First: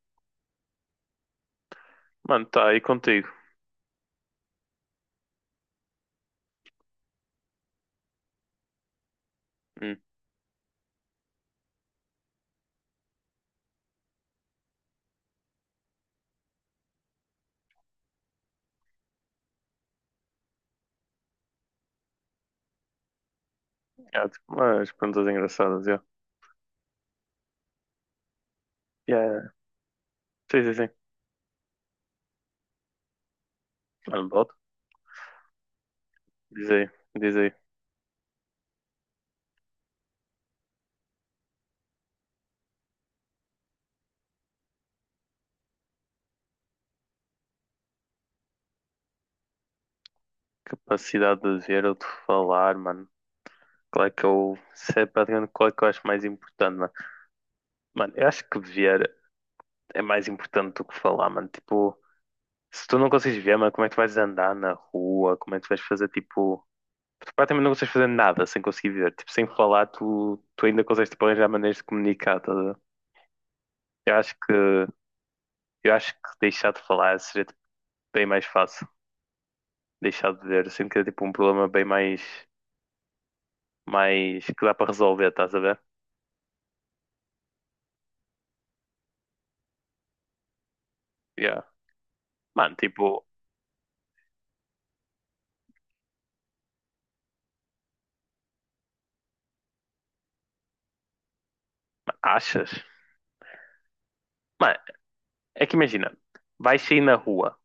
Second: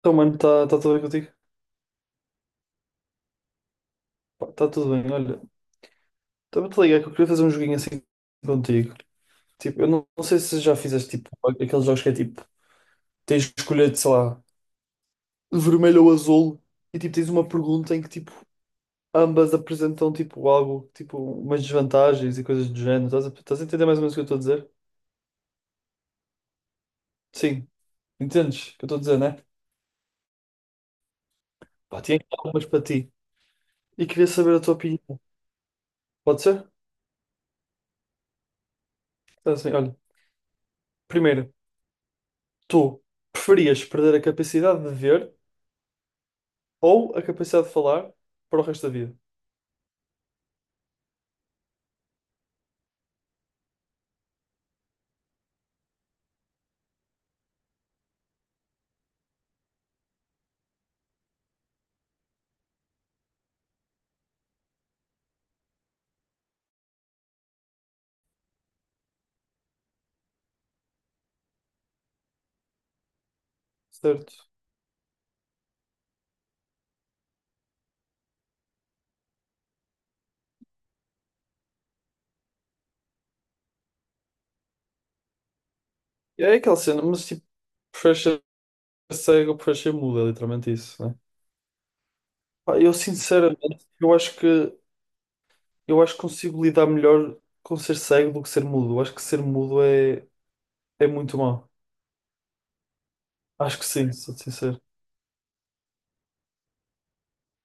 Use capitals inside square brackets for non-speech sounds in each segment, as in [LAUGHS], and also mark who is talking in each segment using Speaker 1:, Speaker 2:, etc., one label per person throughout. Speaker 1: Então, mano, está tudo bem contigo?
Speaker 2: Mano, tá aí contigo.
Speaker 1: Está tudo bem, olha. Estava-te ligar que eu queria fazer um joguinho assim contigo. Tipo, eu
Speaker 2: Hum.
Speaker 1: não sei se já fizeste tipo aqueles jogos que é tipo, tens de escolher, sei lá, vermelho ou azul, e tipo, tens uma pergunta em que tipo, ambas apresentam tipo algo, tipo, umas desvantagens e coisas do género. Estás a entender mais ou menos o que eu
Speaker 2: Ah,
Speaker 1: estou a
Speaker 2: tipo,
Speaker 1: dizer?
Speaker 2: umas perguntas engraçadas, já.
Speaker 1: Sim, entendes o que eu estou a dizer,
Speaker 2: Yeah.
Speaker 1: né?
Speaker 2: Sim, sim, sim.
Speaker 1: Pá, tinha algumas para ti. E queria
Speaker 2: Mano, bota.
Speaker 1: saber a tua opinião. Pode ser?
Speaker 2: Diz aí, diz aí.
Speaker 1: Então, assim, olha, primeiro, tu preferias perder a capacidade de ver ou a capacidade de falar para o resto da vida,
Speaker 2: Capacidade de ver ou de falar, mano. Qual é que eu. Isso é praticamente qual é que eu acho mais importante, mano. Mano, eu acho que ver é mais importante do que falar, mano. Tipo, se tu não consegues ver, mano, como é que tu vais andar na rua? Como é que tu vais fazer, tipo. Tu praticamente não consegues fazer nada sem conseguir ver. Tipo, sem falar, tu ainda consegues, tipo, arranjar maneiras de comunicar, tá a ver? Eu acho
Speaker 1: certo?
Speaker 2: que. Eu acho que deixar de falar seria bem mais fácil deixar de ver. Sinto que é tipo um problema bem mais, mais que dá para resolver, estás a ver?
Speaker 1: E é aquela cena, mas tipo, preferes ser cego ou preferes ser mudo, é literalmente isso, né?
Speaker 2: Yeah. Mano,
Speaker 1: Pá, eu
Speaker 2: tipo,
Speaker 1: sinceramente, eu acho que consigo lidar melhor com ser cego do que ser mudo. Eu acho que ser mudo é muito mau.
Speaker 2: achas?
Speaker 1: Acho que sim, sou
Speaker 2: Mano,
Speaker 1: sincero.
Speaker 2: é que imagina, vais sair na rua.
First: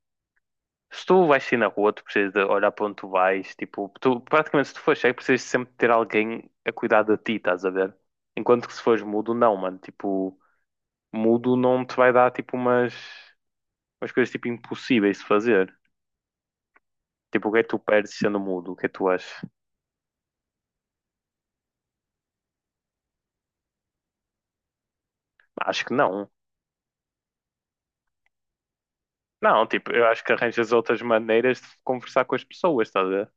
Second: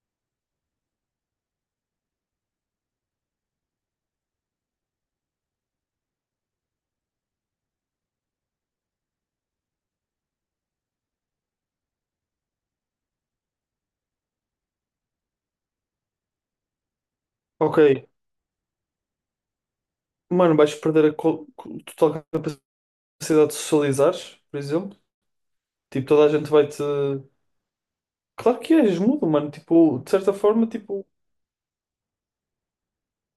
Speaker 2: Se tu vais sair na rua, tu precisas de olhar para onde tu vais. Tipo, tu, praticamente se tu fores cego, precisas sempre ter alguém a cuidar de ti, estás a ver? Enquanto que se fores mudo, não, mano. Tipo, mudo não te vai dar tipo umas, umas coisas tipo impossíveis de fazer. Tipo, o que é que tu
Speaker 1: Ok,
Speaker 2: perdes sendo mudo? O que é que tu achas?
Speaker 1: mano, vais perder a total capacidade de socializar, por exemplo.
Speaker 2: Acho que
Speaker 1: Tipo, toda
Speaker 2: não.
Speaker 1: a gente vai te. Claro que és mudo, mano.
Speaker 2: Não, tipo,
Speaker 1: Tipo,
Speaker 2: eu
Speaker 1: de
Speaker 2: acho que
Speaker 1: certa forma,
Speaker 2: arranjas outras
Speaker 1: tipo.
Speaker 2: maneiras de conversar com as pessoas, estás a ver?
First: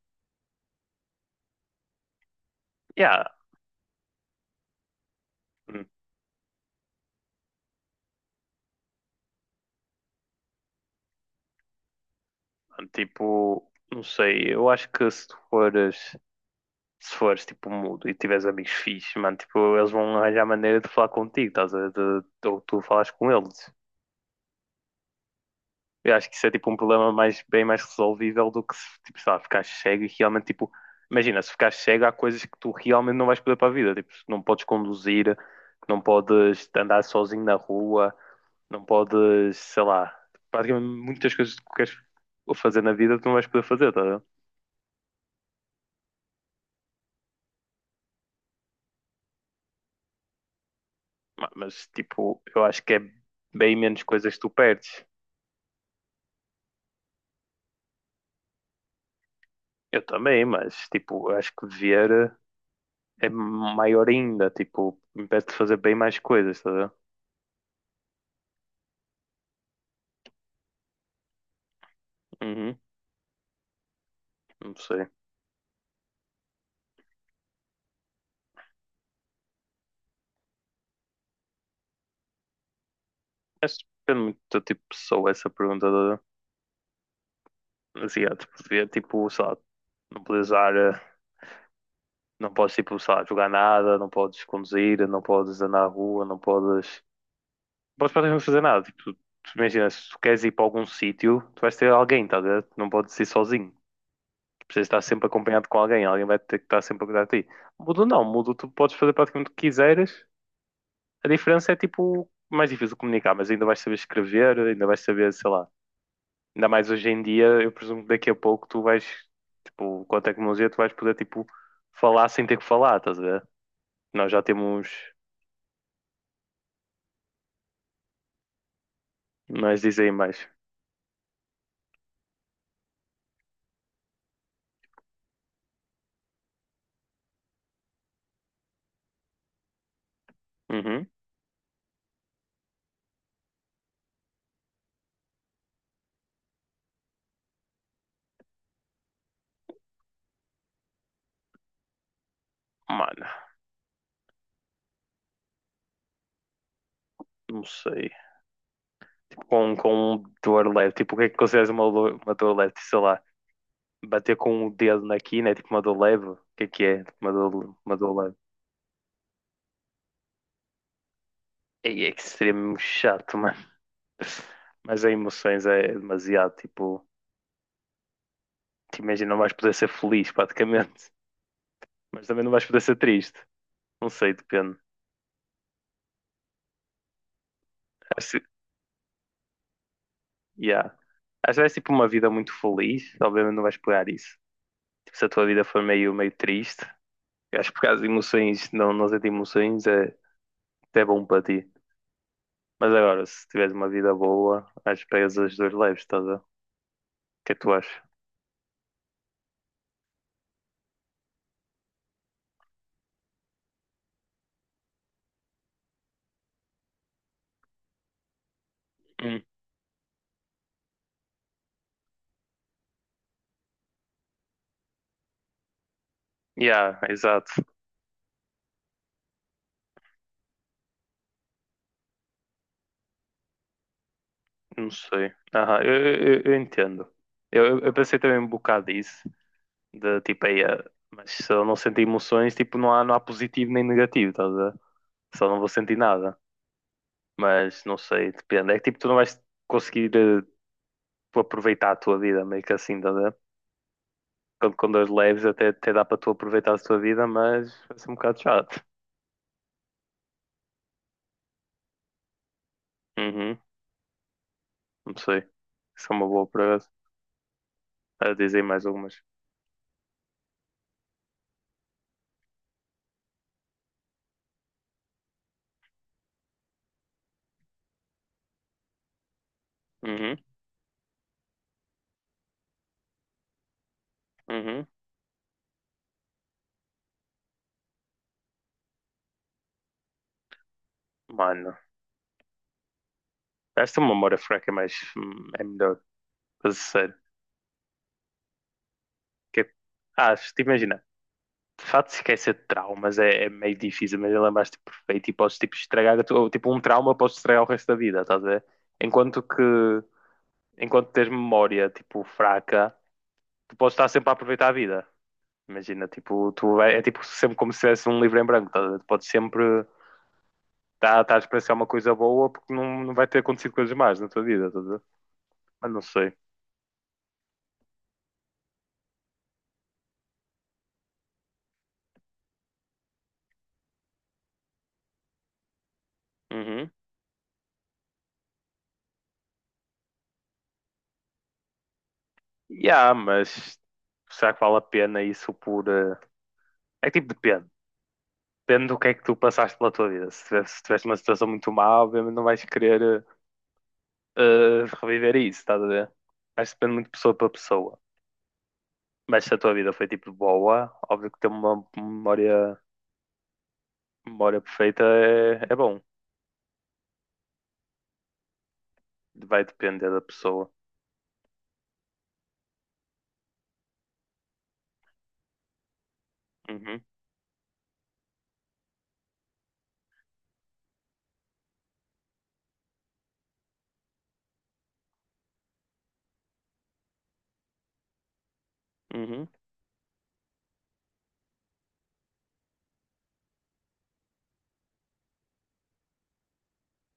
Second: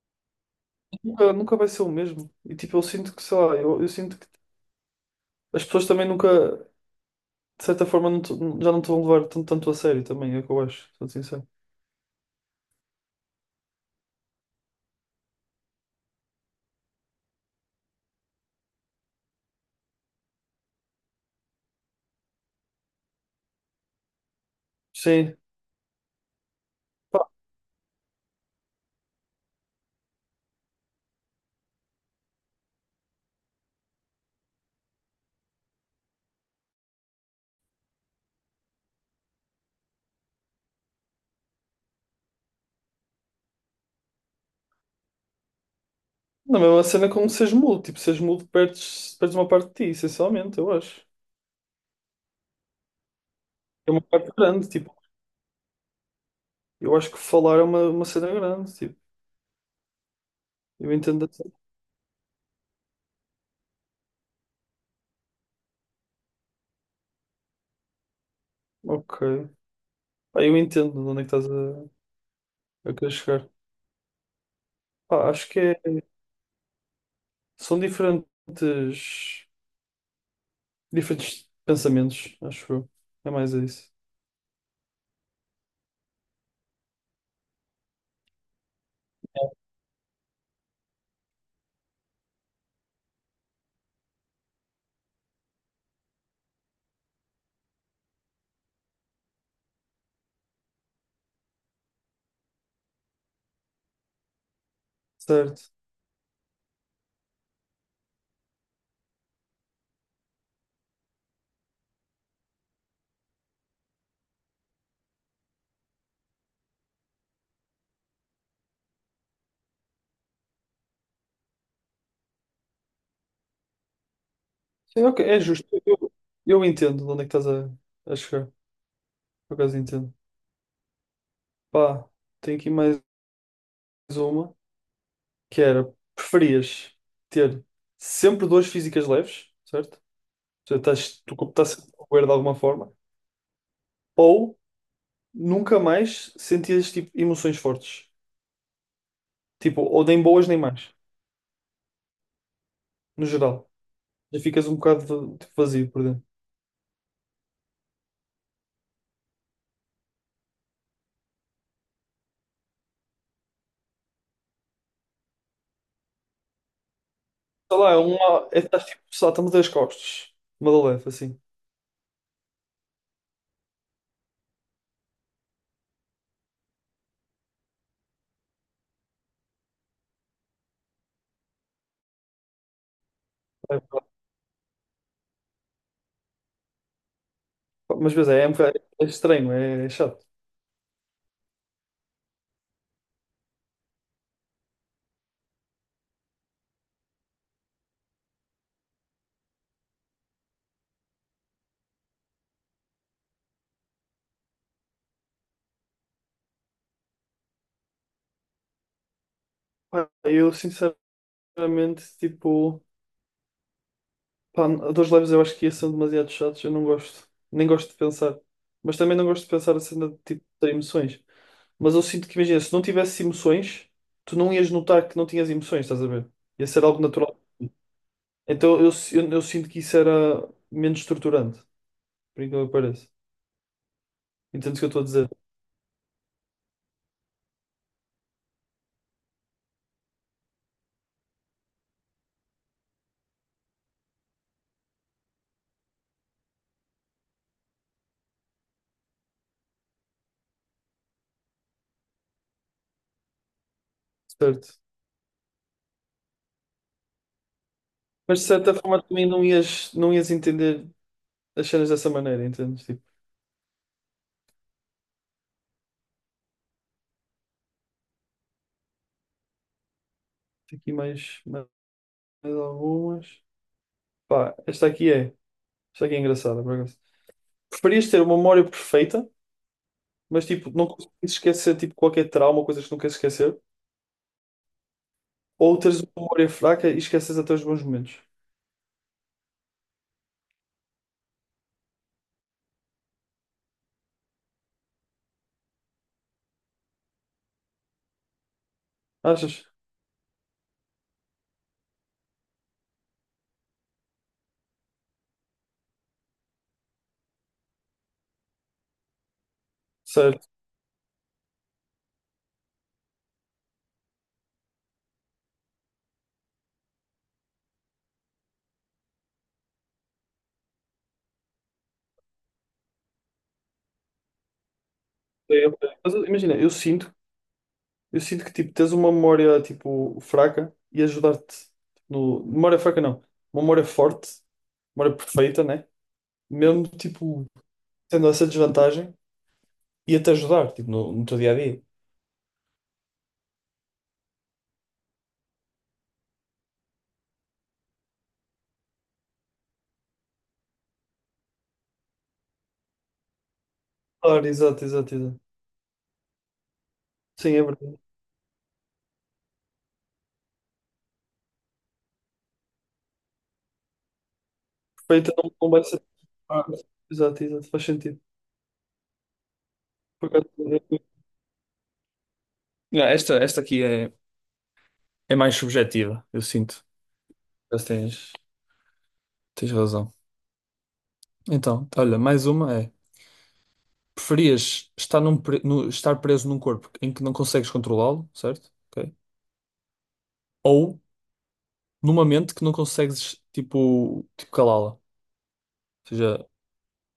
Speaker 1: Nunca vai ser o mesmo. E tipo, eu sinto que,
Speaker 2: Yeah.
Speaker 1: sei lá, eu sinto que as
Speaker 2: Hum.
Speaker 1: pessoas também nunca, de certa forma, já não te vão levar tanto, tanto a sério também, é o que eu acho, sou sincero.
Speaker 2: Tipo, não sei, eu acho que se tu fores, se fores tipo mudo e tiveres amigos fixes, mano, tipo, eles vão arranjar maneira de falar contigo, estás a ver? De- ou tu falas com eles.
Speaker 1: Sim.
Speaker 2: Eu acho que isso é tipo um problema mais, bem mais resolvível do que se, tipo, sei lá, ficar cego e realmente tipo. Imagina, se ficares cego, há coisas que tu realmente não vais poder para a vida. Tipo, não podes conduzir, não podes andar sozinho na rua, não podes, sei lá, praticamente muitas coisas que tu queres fazer na vida tu não vais poder fazer, tá a ver?
Speaker 1: Na mesma cena como seres mudo, tipo, seres mudo perdes uma parte de ti, essencialmente, eu acho.
Speaker 2: Ma- Mas tipo, eu acho que é bem
Speaker 1: É uma
Speaker 2: menos
Speaker 1: parte
Speaker 2: coisas que tu
Speaker 1: grande, tipo,
Speaker 2: perdes.
Speaker 1: eu acho que falar é uma cena grande, tipo,
Speaker 2: Eu também, mas
Speaker 1: eu entendo.
Speaker 2: tipo, eu acho que ver é maior ainda, tipo, impede de fazer bem mais coisas, tá a ver?
Speaker 1: Ok. Ah, eu entendo de onde é que
Speaker 2: Uhum.
Speaker 1: a querer chegar.
Speaker 2: Não sei.
Speaker 1: Pá, acho que são diferentes. Diferentes pensamentos, acho eu. É mais
Speaker 2: Acho que
Speaker 1: isso.
Speaker 2: depende muito do tipo de pessoa essa pergunta do asiático. Devia, tipo, sei lá, não podes usar, não podes, tipo, sei lá, jogar nada, não podes conduzir, não podes andar na rua, não podes. Não podes praticamente fazer nada. Tipo, tu imagina, se tu queres ir para algum sítio, tu vais ter alguém, estás a ver? Tu não podes ir sozinho. Tu precisas estar sempre
Speaker 1: Certo.
Speaker 2: acompanhado com alguém, alguém vai ter que estar sempre a cuidar de ti. Mudo não, mudo tu podes fazer praticamente o que quiseres. A diferença é tipo mais difícil de comunicar, mas ainda vais saber escrever, ainda vais saber, sei lá, ainda mais hoje em dia, eu presumo que daqui a pouco tu vais, tipo, com a tecnologia tu vais poder, tipo, falar sem ter que falar, estás a ver? Nós já temos,
Speaker 1: Sim, ok, é justo. Eu entendo de onde é que a chegar. Por acaso
Speaker 2: nós dizem
Speaker 1: entendo.
Speaker 2: mais.
Speaker 1: Pá, tenho aqui mais uma, que era, preferias ter sempre dores físicas leves, certo? Ou seja,
Speaker 2: Uhum.
Speaker 1: estás, tu estás sempre a doer de alguma forma, ou nunca mais sentias tipo, emoções fortes. Tipo, ou nem boas nem más,
Speaker 2: Mano,
Speaker 1: no geral. Já ficas um bocado tipo, vazio por dentro.
Speaker 2: não sei. Tipo, com um dor leve, tipo, o que é que consideras uma dor leve? Sei lá, bater com o dedo na quina é tipo uma dor leve? O que é que é? Tipo, uma dor,
Speaker 1: Sei lá,
Speaker 2: uma
Speaker 1: é
Speaker 2: dor leve.
Speaker 1: uma. É, estás tipo, salta-me das costas. Uma de leve, assim.
Speaker 2: Ei, é extremamente chato, mano. Mas as emoções é demasiado, tipo, te imagina, não vais poder ser feliz praticamente, mas também não vais poder ser triste.
Speaker 1: É,
Speaker 2: Não sei, depende.
Speaker 1: mas,
Speaker 2: Acho,
Speaker 1: um bocado- é estranho, é chato.
Speaker 2: yeah. Acho que vais tipo uma vida muito feliz, obviamente não vais pegar isso. Tipo, se a tua vida for meio, meio triste, eu acho que por causa de emoções, não, não sentir emoções é até bom para ti. Mas agora, se tiveres uma vida boa, acho que pegas as duas leves, estás a ver? O que é que tu achas?
Speaker 1: Pá, eu, sinceramente, tipo, pá, dois leves eu acho que ia ser demasiado chatos, eu não gosto. Nem gosto de pensar. Mas também não
Speaker 2: Hum.
Speaker 1: gosto de pensar a cena de tipo, ter emoções. Mas eu sinto que, imagina, se não tivesse emoções, tu não ias notar que não tinhas emoções, estás a ver? Ia ser
Speaker 2: Yeah,
Speaker 1: algo natural.
Speaker 2: exato.
Speaker 1: Então eu sinto que isso era menos estruturante, por incrível que pareça. Entendes o que eu
Speaker 2: Não
Speaker 1: estou a dizer?
Speaker 2: sei. Aham, eu entendo. Eu pensei também um bocado disso, de tipo, aí, mas se eu não sentir emoções, tipo, não há positivo nem negativo, estás a ver? Só não vou sentir nada. Mas não sei, depende. É que tipo, tu não vais conseguir tu aproveitar a tua vida, meio que assim, tá a ver? Quando,
Speaker 1: Certo.
Speaker 2: quando as leves até, até dá para tu aproveitar a tua vida, mas vai ser um bocado
Speaker 1: Mas de certa
Speaker 2: chato.
Speaker 1: forma também não ias entender as cenas dessa maneira, entendes? Tipo,
Speaker 2: Uhum, não sei. Isso é uma boa para a dizer mais algumas.
Speaker 1: tem aqui mais algumas. Pá, esta aqui é. Esta aqui é engraçada, por acaso. Preferias ter uma memória perfeita,
Speaker 2: Uhum,
Speaker 1: mas tipo, não consegues esquecer tipo, qualquer trauma ou coisas que não queres esquecer,
Speaker 2: uhum.
Speaker 1: ou teres uma memória fraca e esqueces até os bons momentos.
Speaker 2: Mano, esta memória fraca é mais, é melhor, para ser sério. Que
Speaker 1: Achas?
Speaker 2: é- Ah, se te imaginar. De facto se esquecer de traumas é, é meio difícil, mas lembraste perfeito e podes tipo, estragar, a tua- ou, tipo, um trauma podes estragar o resto da vida, estás a ver? Enquanto que,
Speaker 1: Certo.
Speaker 2: enquanto tens memória, tipo, fraca, tu podes estar sempre a aproveitar a vida. Imagina, tipo, tu é, é, tipo sempre como se tivesse um livro em branco, estás a ver? Tu podes sempre estar a experienciar uma coisa boa porque não, não vai ter acontecido coisas más na tua vida, estás a ver?
Speaker 1: É, ok.
Speaker 2: Mas não sei.
Speaker 1: Imagina, eu sinto que tipo, tens uma memória tipo, fraca e ajudar-te no. Memória fraca não. Uma memória forte, memória perfeita, né? Mesmo
Speaker 2: Uhum.
Speaker 1: tipo. Tendo essa desvantagem, ia-te ajudar, tipo, no teu dia a dia.
Speaker 2: Yeah, mas será que vale a pena isso por. É que tipo depende. Depende do que é que tu passaste pela tua vida. Se tivesse, se tiveste uma situação muito má, obviamente não vais querer
Speaker 1: Claro,
Speaker 2: reviver
Speaker 1: exato.
Speaker 2: isso, estás a ver? Acho que depende muito de pessoa para
Speaker 1: Sim, é verdade.
Speaker 2: pessoa. Mas se a tua vida foi tipo boa, óbvio que ter uma memória, memória perfeita
Speaker 1: Perfeito,
Speaker 2: é,
Speaker 1: não
Speaker 2: é
Speaker 1: vai
Speaker 2: bom.
Speaker 1: ser. Ah, exato, faz sentido.
Speaker 2: Vai depender da
Speaker 1: Por acaso,
Speaker 2: pessoa.
Speaker 1: eu- Não, esta aqui é mais subjetiva, eu sinto.
Speaker 2: Uhum,
Speaker 1: Mas tens razão. Então, olha, mais uma é: preferias estar, num pre- no- estar preso num corpo em que não consegues controlá-lo, certo? Ok.
Speaker 2: uhum.
Speaker 1: Ou numa mente que não consegues, tipo calá-la. Ou seja,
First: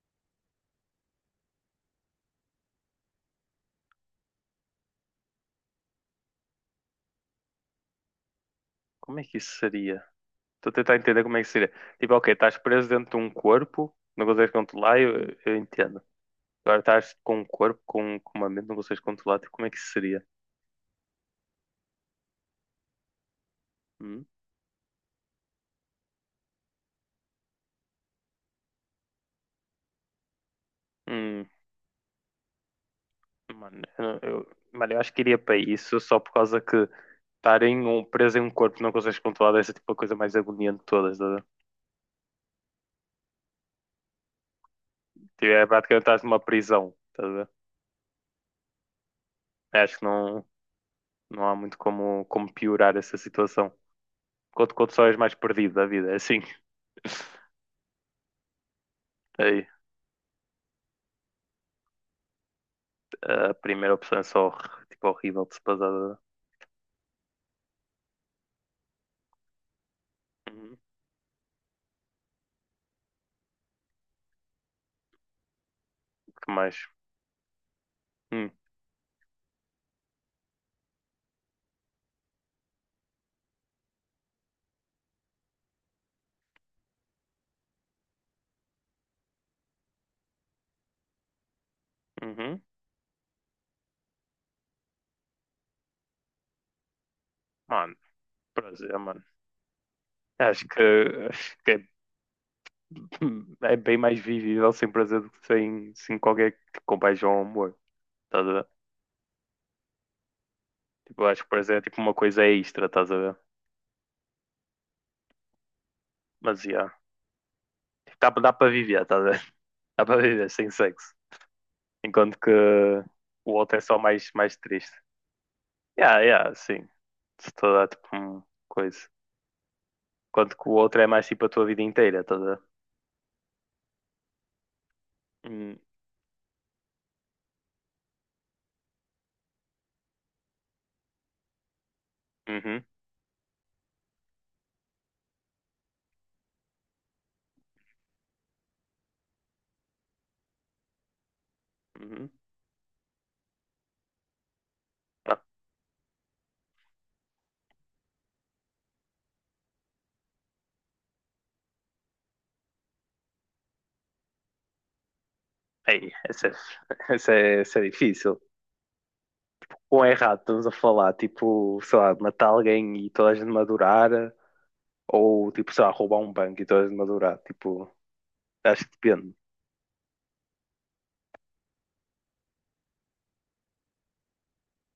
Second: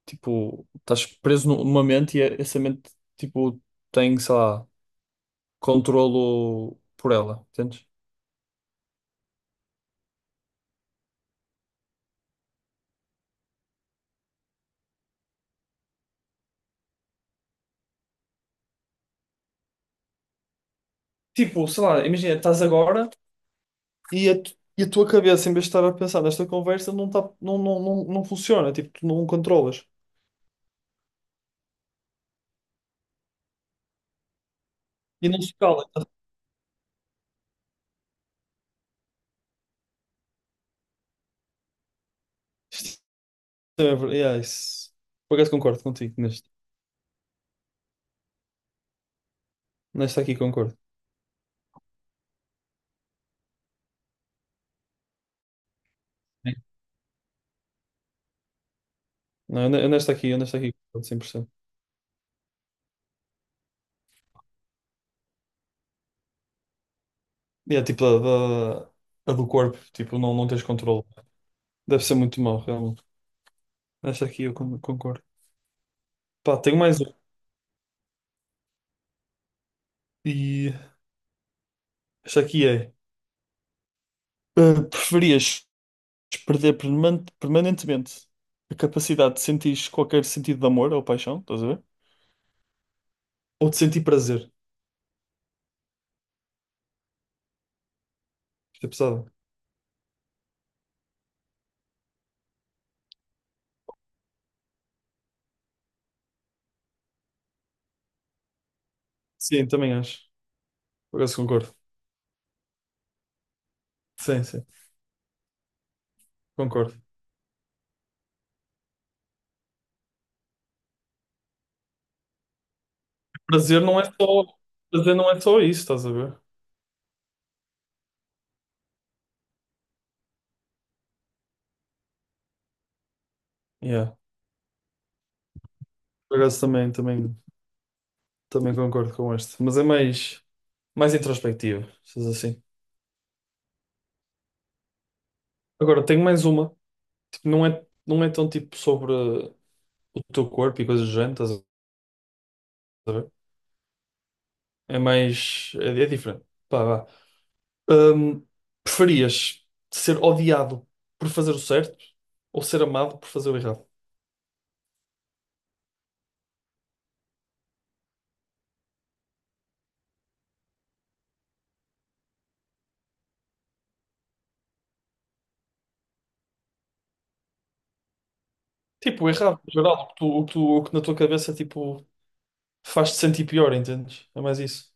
Speaker 1: tipo, estás preso numa mente e essa mente, tipo, tem, sei lá, controlo por ela, entendes?
Speaker 2: Como é que isso seria? Estou a tentar entender como é que seria. Tipo, ok, estás preso dentro de um corpo, não consegues controlar, eu entendo. Agora estás com um corpo, com uma mente, não consegues controlar, tipo, como é que isso seria?
Speaker 1: Tipo, sei lá, imagina, estás agora
Speaker 2: Hum?
Speaker 1: e a, e a tua cabeça, em vez de estar a pensar nesta conversa, não, tá, não funciona, tipo, tu não controlas.
Speaker 2: Hum. Mano, eu, não- eu- mano, eu acho que
Speaker 1: E
Speaker 2: iria
Speaker 1: não se
Speaker 2: para
Speaker 1: cala.
Speaker 2: isso só por causa que estar em um, preso em um corpo que não consegues controlar deve ser tipo a coisa mais agoniante de todas, tá a ver?
Speaker 1: Isto é ver- yeah, isso- Por
Speaker 2: Tipo,
Speaker 1: acaso
Speaker 2: é
Speaker 1: concordo
Speaker 2: praticamente
Speaker 1: contigo,
Speaker 2: estás numa prisão, tá a ver? Eu acho que
Speaker 1: nesta aqui
Speaker 2: não,
Speaker 1: concordo.
Speaker 2: não há muito como, como piorar essa situação. Quanto só és mais perdido da vida, é assim.
Speaker 1: Sim.
Speaker 2: [LAUGHS]
Speaker 1: Não,
Speaker 2: Aí,
Speaker 1: eu nesta aqui concordo 100%.
Speaker 2: a primeira opção é só tipo, horrível de se passar. Tá a
Speaker 1: E é tipo da- a do corpo, tipo, não
Speaker 2: ver?
Speaker 1: tens
Speaker 2: Uhum.
Speaker 1: controle. Deve ser muito mau, realmente. Esta aqui eu concordo.
Speaker 2: Que
Speaker 1: Pá,
Speaker 2: mais?
Speaker 1: tenho mais uma.
Speaker 2: Hum,
Speaker 1: E esta aqui é: preferias perder permanentemente a capacidade de sentir qualquer sentido de amor ou paixão, estás a ver?
Speaker 2: uhum.
Speaker 1: Ou de sentir prazer?
Speaker 2: Mano,
Speaker 1: Isto é
Speaker 2: prazer, mano.
Speaker 1: pesado.
Speaker 2: Acho que, acho que é é bem mais vivível sem prazer do que sem, sem qualquer compaixão ou amor. Estás a ver?
Speaker 1: Sim, também acho. Por
Speaker 2: Tipo, eu
Speaker 1: acaso
Speaker 2: acho que
Speaker 1: concordo.
Speaker 2: prazer é tipo uma coisa extra, estás a ver?
Speaker 1: Sim, sim,
Speaker 2: Mas yeah.
Speaker 1: concordo.
Speaker 2: Tipo, dá para viver, estás a ver? [LAUGHS] Dá para viver sem sexo. Enquanto que o outro é
Speaker 1: Prazer
Speaker 2: só
Speaker 1: não é
Speaker 2: mais,
Speaker 1: só,
Speaker 2: mais triste.
Speaker 1: prazer não é só isso, estás a
Speaker 2: Yeah,
Speaker 1: ver?
Speaker 2: yeah, sim. Se te dá tipo uma coisa. Enquanto que o outro é mais tipo a tua vida inteira, estás a ver?
Speaker 1: Yeah.
Speaker 2: Hum,
Speaker 1: Por acaso também concordo com este. Mas é mais. Mais introspectiva, se diz assim.
Speaker 2: Uhum,
Speaker 1: Agora, tenho mais uma. Tipo, não é tão tipo sobre o teu corpo e coisas do género, estás a
Speaker 2: uhum.
Speaker 1: ver? É
Speaker 2: Ah,
Speaker 1: mais. É diferente. Pá, vá. Hum, preferias ser odiado por fazer o certo ou ser amado por fazer o errado?
Speaker 2: ei, essa, é- [LAUGHS] essa é difícil. Quão errado estamos a falar, tipo, sei lá, matar alguém e toda a gente madurar, ou tipo, sei lá, roubar um banco e toda a gente madurar, tipo, acho que
Speaker 1: Tipo, o
Speaker 2: depende,
Speaker 1: errado, no geral, o que na tua cabeça tipo, faz-te sentir pior, entendes? É mais isso.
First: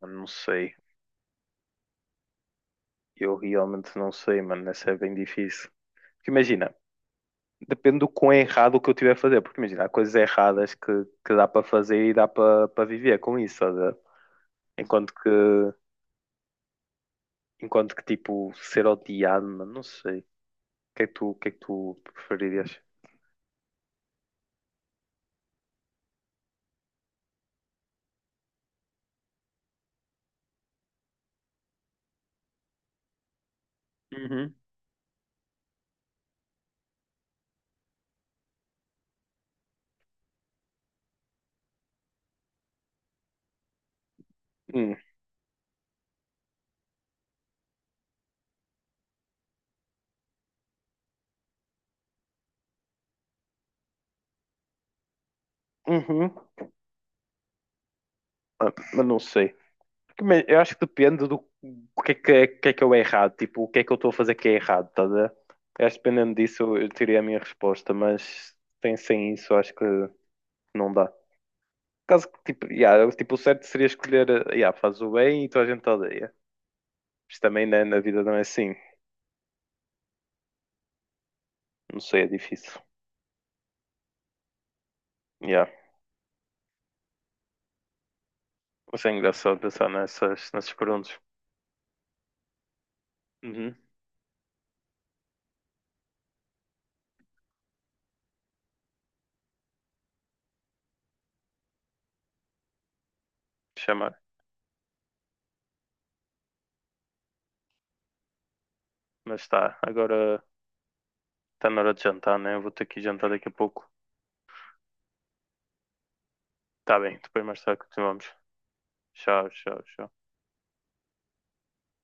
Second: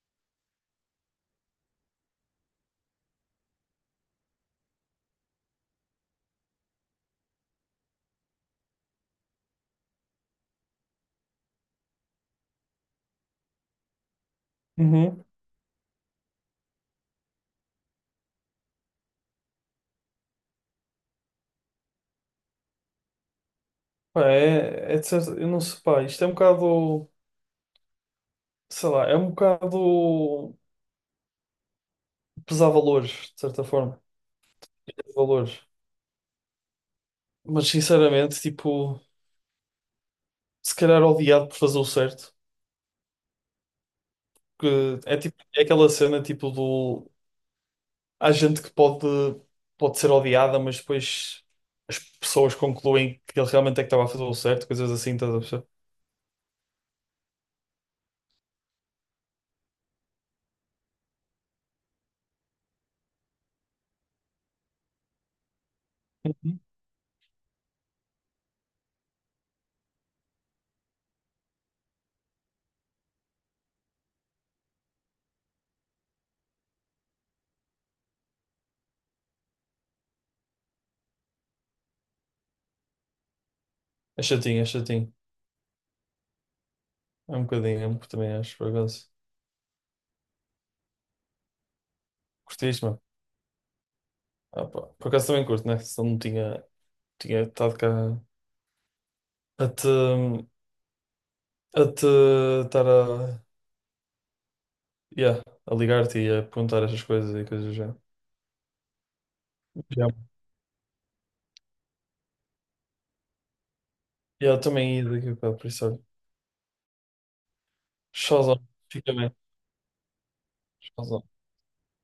Speaker 2: mano, não sei, eu realmente não sei, mano, essa é bem difícil. Porque imagina, depende do quão errado o que eu tiver a fazer, porque imagina, há coisas erradas que dá para fazer e dá para para viver com isso, estás a ver? enquanto
Speaker 1: Uhum.
Speaker 2: que, enquanto que tipo, ser odiado, mano, não sei, o que é que tu preferirias?
Speaker 1: Pá, eu não sei, pá, isto é um bocado, sei lá, é um bocado pesar valores, de certa forma.
Speaker 2: Uhum.
Speaker 1: Pesar valores. Mas sinceramente, tipo, se calhar odiado por fazer o certo,
Speaker 2: Hum.
Speaker 1: que é tipo, é aquela cena tipo do há gente que pode pode ser odiada, mas depois as pessoas concluem que ele realmente é que estava a fazer o certo, coisas assim, estás a perceber?
Speaker 2: Uhum. Ah, mas não sei. Mas eu acho que depende do o que é que, é- que é que eu é errado, tipo, o que é que eu estou a fazer que é errado, estás a ver? Eu acho que dependendo
Speaker 1: Uhum.
Speaker 2: disso eu teria a minha resposta, mas sem, sem isso eu acho que não dá. Caso que, tipo, yeah, tipo, o certo seria escolher, yeah, faz o bem e toda a gente te odeia. Mas também na, na vida não é assim, não sei, é difícil.
Speaker 1: É chatinho.
Speaker 2: Yeah.
Speaker 1: Também acho, por
Speaker 2: Mas é
Speaker 1: acaso.
Speaker 2: engraçado pensar nessas, nessas perguntas.
Speaker 1: Curtiste, mano?
Speaker 2: Uhum,
Speaker 1: Ah, pá, por acaso também curto, né? Senão não tinha. Tinha estado cá a te a te estar a,
Speaker 2: chamar.
Speaker 1: yeah, a ligar-te e a perguntar estas coisas e coisas já.
Speaker 2: Mas está,
Speaker 1: Já.
Speaker 2: agora está na hora de jantar, né? Eu vou ter que ir jantar daqui a pouco.
Speaker 1: Yeah, também ia daqui a bocado, por isso olha.
Speaker 2: Tá bem, depois mais tarde continuamos.
Speaker 1: Showzão. Fica bem.
Speaker 2: Tchau, tchau, tchau.
Speaker 1: Showzão.